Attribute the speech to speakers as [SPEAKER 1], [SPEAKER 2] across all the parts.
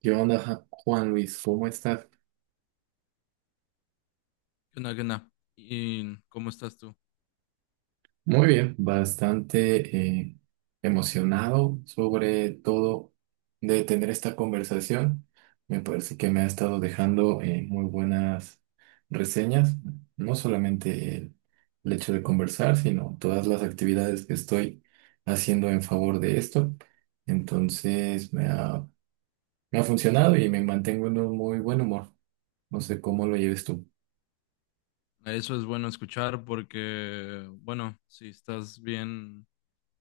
[SPEAKER 1] ¿Qué onda, Juan Luis? ¿Cómo estás?
[SPEAKER 2] ¿Qué onda, qué onda? ¿Y cómo estás tú?
[SPEAKER 1] Muy bien, bastante emocionado sobre todo de tener esta conversación. Me parece que me ha estado dejando muy buenas reseñas, no solamente el hecho de conversar, sino todas las actividades que estoy haciendo en favor de esto. Entonces me ha funcionado y me mantengo en un muy buen humor. No sé cómo lo lleves tú.
[SPEAKER 2] Eso es bueno escuchar porque, bueno, si estás bien,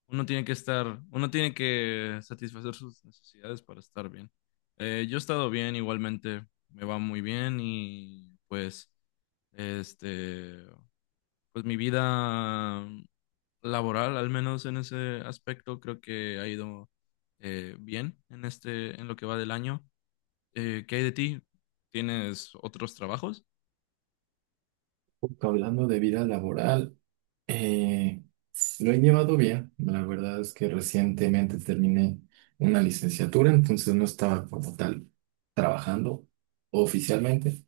[SPEAKER 2] uno tiene que satisfacer sus necesidades para estar bien. Yo he estado bien igualmente, me va muy bien y este, pues mi vida laboral, al menos en ese aspecto, creo que ha ido bien en este, en lo que va del año. ¿Qué hay de ti? ¿Tienes otros trabajos?
[SPEAKER 1] Hablando de vida laboral. Eh, lo he llevado bien. La verdad es que recientemente terminé una licenciatura, entonces no estaba como tal trabajando oficialmente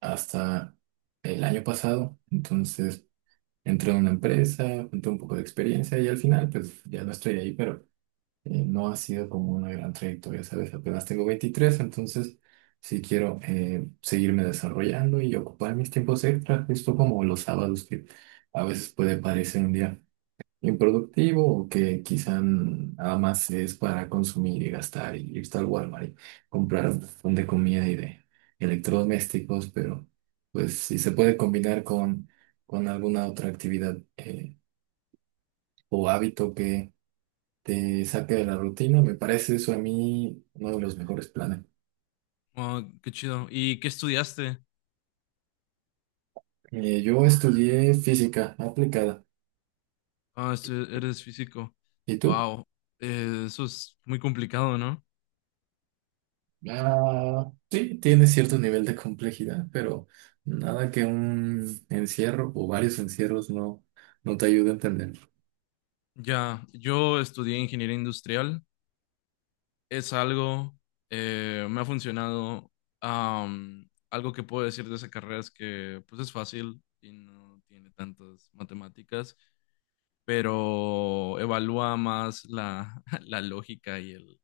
[SPEAKER 1] hasta el año pasado. Entonces entré en una empresa, junté un poco de experiencia y al final pues ya no estoy ahí, pero no ha sido como una gran trayectoria, ¿sabes? Apenas tengo 23, entonces sí quiero seguirme desarrollando y ocupar mis tiempos extras, justo como los sábados que... A veces puede parecer un día improductivo o que quizá nada más es para consumir y gastar y irse al Walmart y comprar un montón de comida y de electrodomésticos, pero pues si se puede combinar con alguna otra actividad o hábito que te saque de la rutina, me parece eso a mí uno de los mejores planes.
[SPEAKER 2] Oh, qué chido. ¿Y qué estudiaste?
[SPEAKER 1] Yo estudié física aplicada.
[SPEAKER 2] Ah, eres físico.
[SPEAKER 1] ¿Y tú?
[SPEAKER 2] Wow, eso es muy complicado, ¿no?
[SPEAKER 1] Ah, sí, tiene cierto nivel de complejidad, pero nada que un encierro o varios encierros no te ayude a entender.
[SPEAKER 2] Ya, yo estudié ingeniería industrial. Es algo, me ha funcionado. Algo que puedo decir de esa carrera es que, pues, es fácil y no tiene tantas matemáticas, pero evalúa más la lógica y el,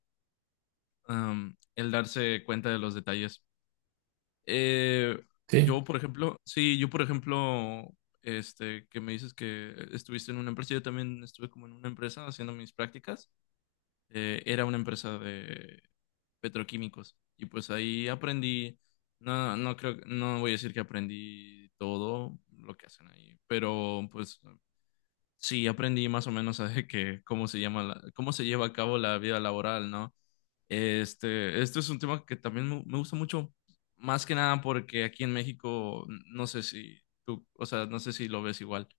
[SPEAKER 2] am, el darse cuenta de los detalles. Eh,
[SPEAKER 1] Sí,
[SPEAKER 2] yo, por ejemplo, que me dices que estuviste en una empresa, yo también estuve como en una empresa haciendo mis prácticas. Era una empresa de petroquímicos y pues ahí aprendí. No creo, no voy a decir que aprendí todo lo que hacen ahí, pero pues sí, aprendí más o menos a de que cómo se llama la- cómo se lleva a cabo la vida laboral, ¿no? Este, esto es un tema que también me gusta mucho, más que nada porque aquí en México, no sé si tú, o sea, no sé si lo ves igual,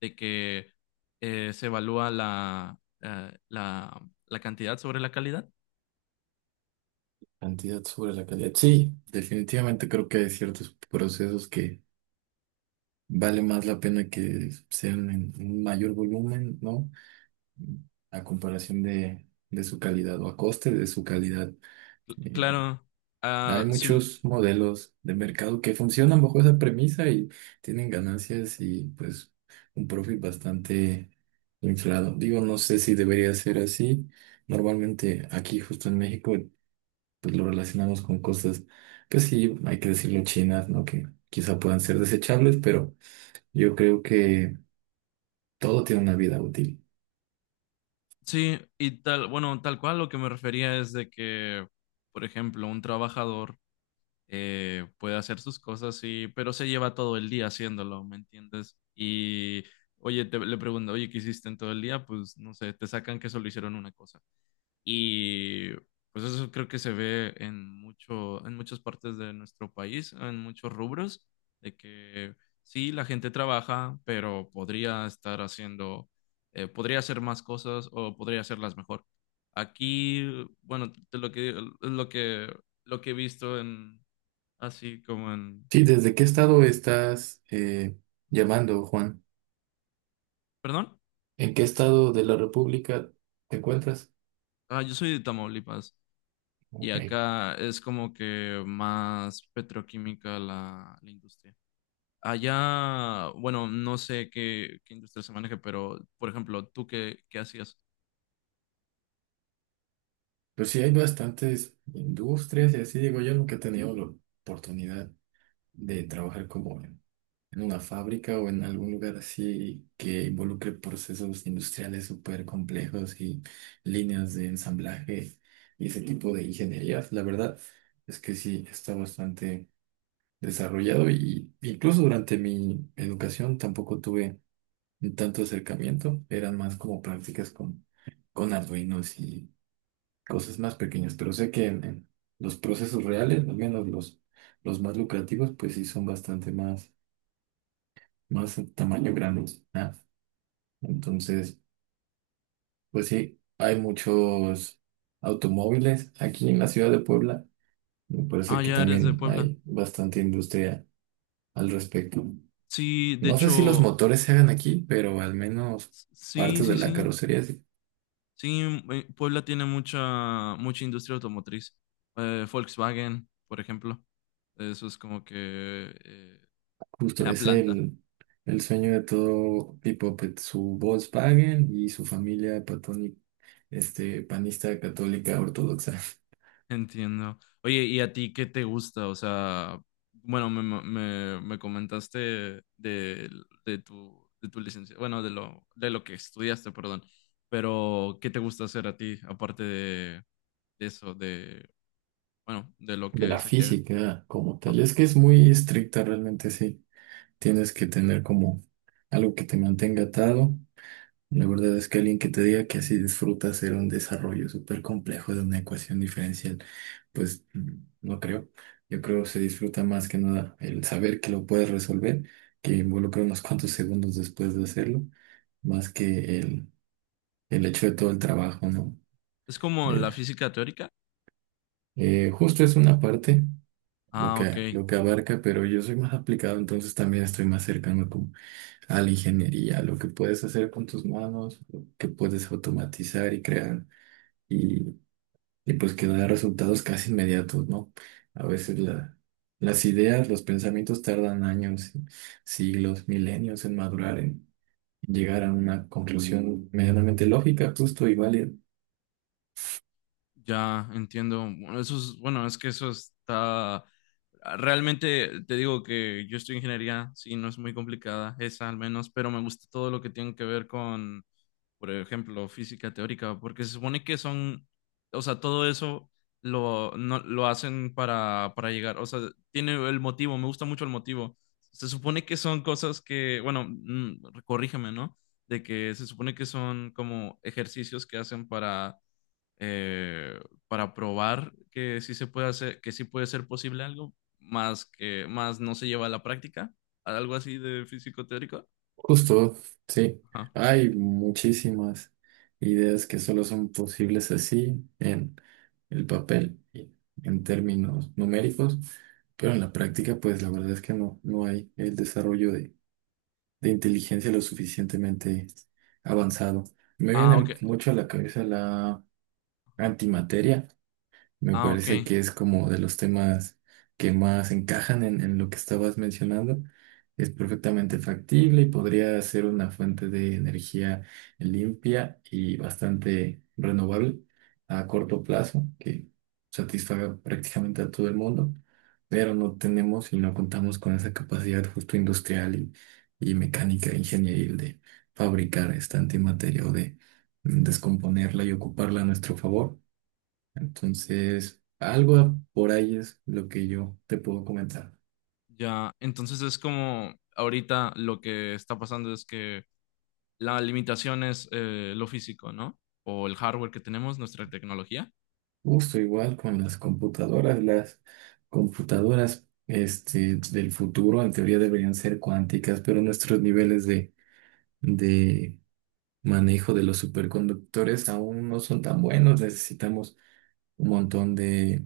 [SPEAKER 2] de que se evalúa la cantidad sobre la calidad.
[SPEAKER 1] cantidad sobre la calidad. Sí, definitivamente creo que hay ciertos procesos que vale más la pena que sean en un mayor volumen, ¿no? A comparación de su calidad o a coste de su calidad. Eh,
[SPEAKER 2] Claro,
[SPEAKER 1] Hay
[SPEAKER 2] ah, sí,
[SPEAKER 1] muchos modelos de mercado que funcionan bajo esa premisa y tienen ganancias y pues un profit bastante inflado. Digo, no sé si debería ser así. Normalmente aquí justo en México pues lo relacionamos con cosas, pues sí, hay que decirlo chinas, ¿no? Que quizá puedan ser desechables, pero yo creo que todo tiene una vida útil.
[SPEAKER 2] sí, y tal, bueno, tal cual lo que me refería es de que, por ejemplo, un trabajador puede hacer sus cosas, y, pero se lleva todo el día haciéndolo, ¿me entiendes? Y, oye, le pregunto, oye, ¿qué hiciste en todo el día? Pues, no sé, te sacan que solo hicieron una cosa. Y, pues eso creo que se ve en mucho, en muchas partes de nuestro país, en muchos rubros, de que sí, la gente trabaja, pero podría estar haciendo, podría hacer más cosas o podría hacerlas mejor. Aquí, bueno, de lo que, lo que, lo que he visto en, así como en…
[SPEAKER 1] Sí, ¿desde qué estado estás
[SPEAKER 2] Ujú.
[SPEAKER 1] llamando, Juan?
[SPEAKER 2] ¿Perdón?
[SPEAKER 1] ¿En qué estado de la República te encuentras?
[SPEAKER 2] Ah, yo soy de Tamaulipas y
[SPEAKER 1] Ok.
[SPEAKER 2] acá es como que más petroquímica la industria. Allá, bueno, no sé qué industria se maneja, pero, por ejemplo, ¿tú qué hacías?
[SPEAKER 1] Pues sí, hay bastantes industrias y así digo, yo nunca he tenido la oportunidad de trabajar como en una fábrica o en algún lugar así que involucre procesos industriales súper complejos y líneas de ensamblaje y ese tipo de ingenierías. La verdad es que sí, está bastante desarrollado y incluso durante mi educación tampoco tuve tanto acercamiento, eran más como prácticas con Arduinos y cosas más pequeñas, pero sé que en los procesos reales, al menos los más lucrativos, pues sí son bastante más, más en tamaño grandes. ¿Ah? Entonces, pues sí, hay muchos automóviles aquí en la ciudad de Puebla. Me parece
[SPEAKER 2] Ah,
[SPEAKER 1] que
[SPEAKER 2] ya eres de
[SPEAKER 1] también
[SPEAKER 2] Puebla.
[SPEAKER 1] hay bastante industria al respecto.
[SPEAKER 2] Sí, de
[SPEAKER 1] No sé si los
[SPEAKER 2] hecho,
[SPEAKER 1] motores se hagan aquí, pero al menos
[SPEAKER 2] sí,
[SPEAKER 1] partes de
[SPEAKER 2] sí,
[SPEAKER 1] la
[SPEAKER 2] sí.
[SPEAKER 1] carrocería, sí.
[SPEAKER 2] Sí, Puebla tiene mucha industria automotriz. Volkswagen, por ejemplo. Eso es como que eh,
[SPEAKER 1] Justo
[SPEAKER 2] la
[SPEAKER 1] es
[SPEAKER 2] planta.
[SPEAKER 1] el... El sueño de todo Pipopet, su Volkswagen y su familia este, panista católica ortodoxa,
[SPEAKER 2] Entiendo. Oye, ¿y a ti qué te gusta? O sea, bueno, me comentaste de, de tu licencia, bueno, de lo que estudiaste, perdón, pero ¿qué te gusta hacer a ti aparte de eso, de, bueno, de lo
[SPEAKER 1] de
[SPEAKER 2] que
[SPEAKER 1] la
[SPEAKER 2] saqué?
[SPEAKER 1] física como tal.
[SPEAKER 2] No,
[SPEAKER 1] Es que es muy estricta realmente, sí. Tienes que tener como algo que te mantenga atado. La verdad es que alguien que te diga que así disfrutas hacer un desarrollo súper complejo de una ecuación diferencial, pues no creo. Yo creo que se disfruta más que nada el saber que lo puedes resolver, que involucra unos cuantos segundos después de hacerlo más que el hecho de todo el trabajo, ¿no?
[SPEAKER 2] es como
[SPEAKER 1] Eh,
[SPEAKER 2] la física teórica.
[SPEAKER 1] justo es una parte,
[SPEAKER 2] Ah, ok.
[SPEAKER 1] lo que abarca, pero yo soy más aplicado, entonces también estoy más cercano como a la ingeniería, a lo que puedes hacer con tus manos, lo que puedes automatizar y crear, y, y pues que da resultados casi inmediatos, ¿no? A veces las ideas, los pensamientos tardan años, siglos, milenios en madurar, en llegar a una conclusión medianamente lógica, justo y válida.
[SPEAKER 2] Ya, entiendo. Bueno, eso es, bueno, es que eso está realmente te digo que yo estoy en ingeniería, sí, no es muy complicada, esa al menos, pero me gusta todo lo que tiene que ver con, por ejemplo, física teórica, porque se supone que son, o sea, todo eso lo, no, lo hacen para llegar, o sea, tiene el motivo, me gusta mucho el motivo. Se supone que son cosas que, bueno, mm, corrígeme, ¿no? De que se supone que son como ejercicios que hacen eh, para probar que sí se puede hacer, que sí puede ser posible algo, más que más no se lleva a la práctica, algo así de físico teórico.
[SPEAKER 1] Justo, sí.
[SPEAKER 2] Ajá.
[SPEAKER 1] Hay muchísimas ideas que solo son posibles así en el papel y en términos numéricos, pero en la práctica, pues la verdad es que no, no hay el desarrollo de inteligencia lo suficientemente avanzado. Me viene
[SPEAKER 2] Ah, ok.
[SPEAKER 1] mucho a la cabeza la
[SPEAKER 2] Ajá.
[SPEAKER 1] antimateria. Me
[SPEAKER 2] Ah, ok.
[SPEAKER 1] parece que es como de los temas que más encajan en lo que estabas mencionando. Es perfectamente factible y podría ser una fuente de energía limpia y bastante renovable a corto plazo, que satisfaga prácticamente a todo el mundo, pero no tenemos y no contamos con esa capacidad justo industrial y mecánica, ingenieril de fabricar esta antimateria o de descomponerla y ocuparla a nuestro favor. Entonces, algo por ahí es lo que yo te puedo comentar.
[SPEAKER 2] Ya. Entonces es como ahorita lo que está pasando es que la limitación es lo físico, ¿no? O el hardware que tenemos, nuestra tecnología.
[SPEAKER 1] Justo igual con las computadoras este, del futuro en teoría deberían ser cuánticas, pero nuestros niveles de manejo de los superconductores aún no son tan buenos. Necesitamos un montón de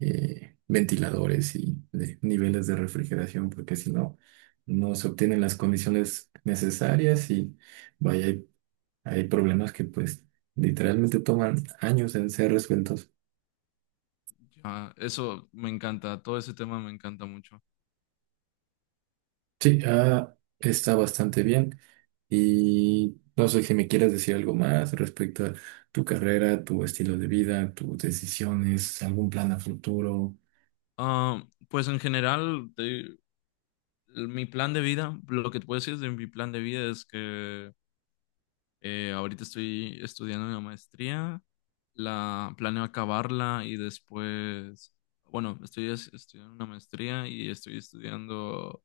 [SPEAKER 1] ventiladores y de niveles de refrigeración, porque si no, no se obtienen las condiciones necesarias y vaya, hay problemas que pues literalmente toman años en ser resueltos.
[SPEAKER 2] Ya, eso me encanta, todo ese tema me encanta mucho.
[SPEAKER 1] Sí, ah, está bastante bien. Y no sé si me quieres decir algo más respecto a tu carrera, tu estilo de vida, tus decisiones, algún plan a futuro.
[SPEAKER 2] Ah, pues en general, mi plan de vida, lo que te puedo decir de mi plan de vida es que ahorita estoy estudiando una maestría, la planeo acabarla y después, bueno, estoy estudiando una maestría y estoy estudiando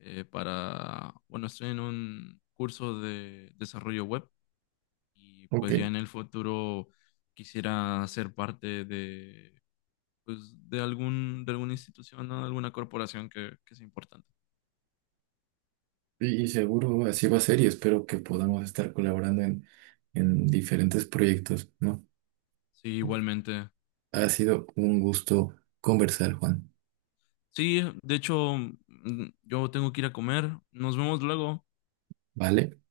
[SPEAKER 2] para, bueno, estoy en un curso de desarrollo web y
[SPEAKER 1] Ok,
[SPEAKER 2] pues ya en el futuro quisiera ser parte de, pues, de algún, de alguna institución, ¿no? Alguna corporación que sea importante.
[SPEAKER 1] y seguro así va a ser y espero que podamos estar colaborando en diferentes proyectos, ¿no?
[SPEAKER 2] Sí, igualmente.
[SPEAKER 1] Ha sido un gusto conversar, Juan,
[SPEAKER 2] Sí, de hecho, mm, yo tengo que ir a comer. Nos vemos luego.
[SPEAKER 1] ¿vale?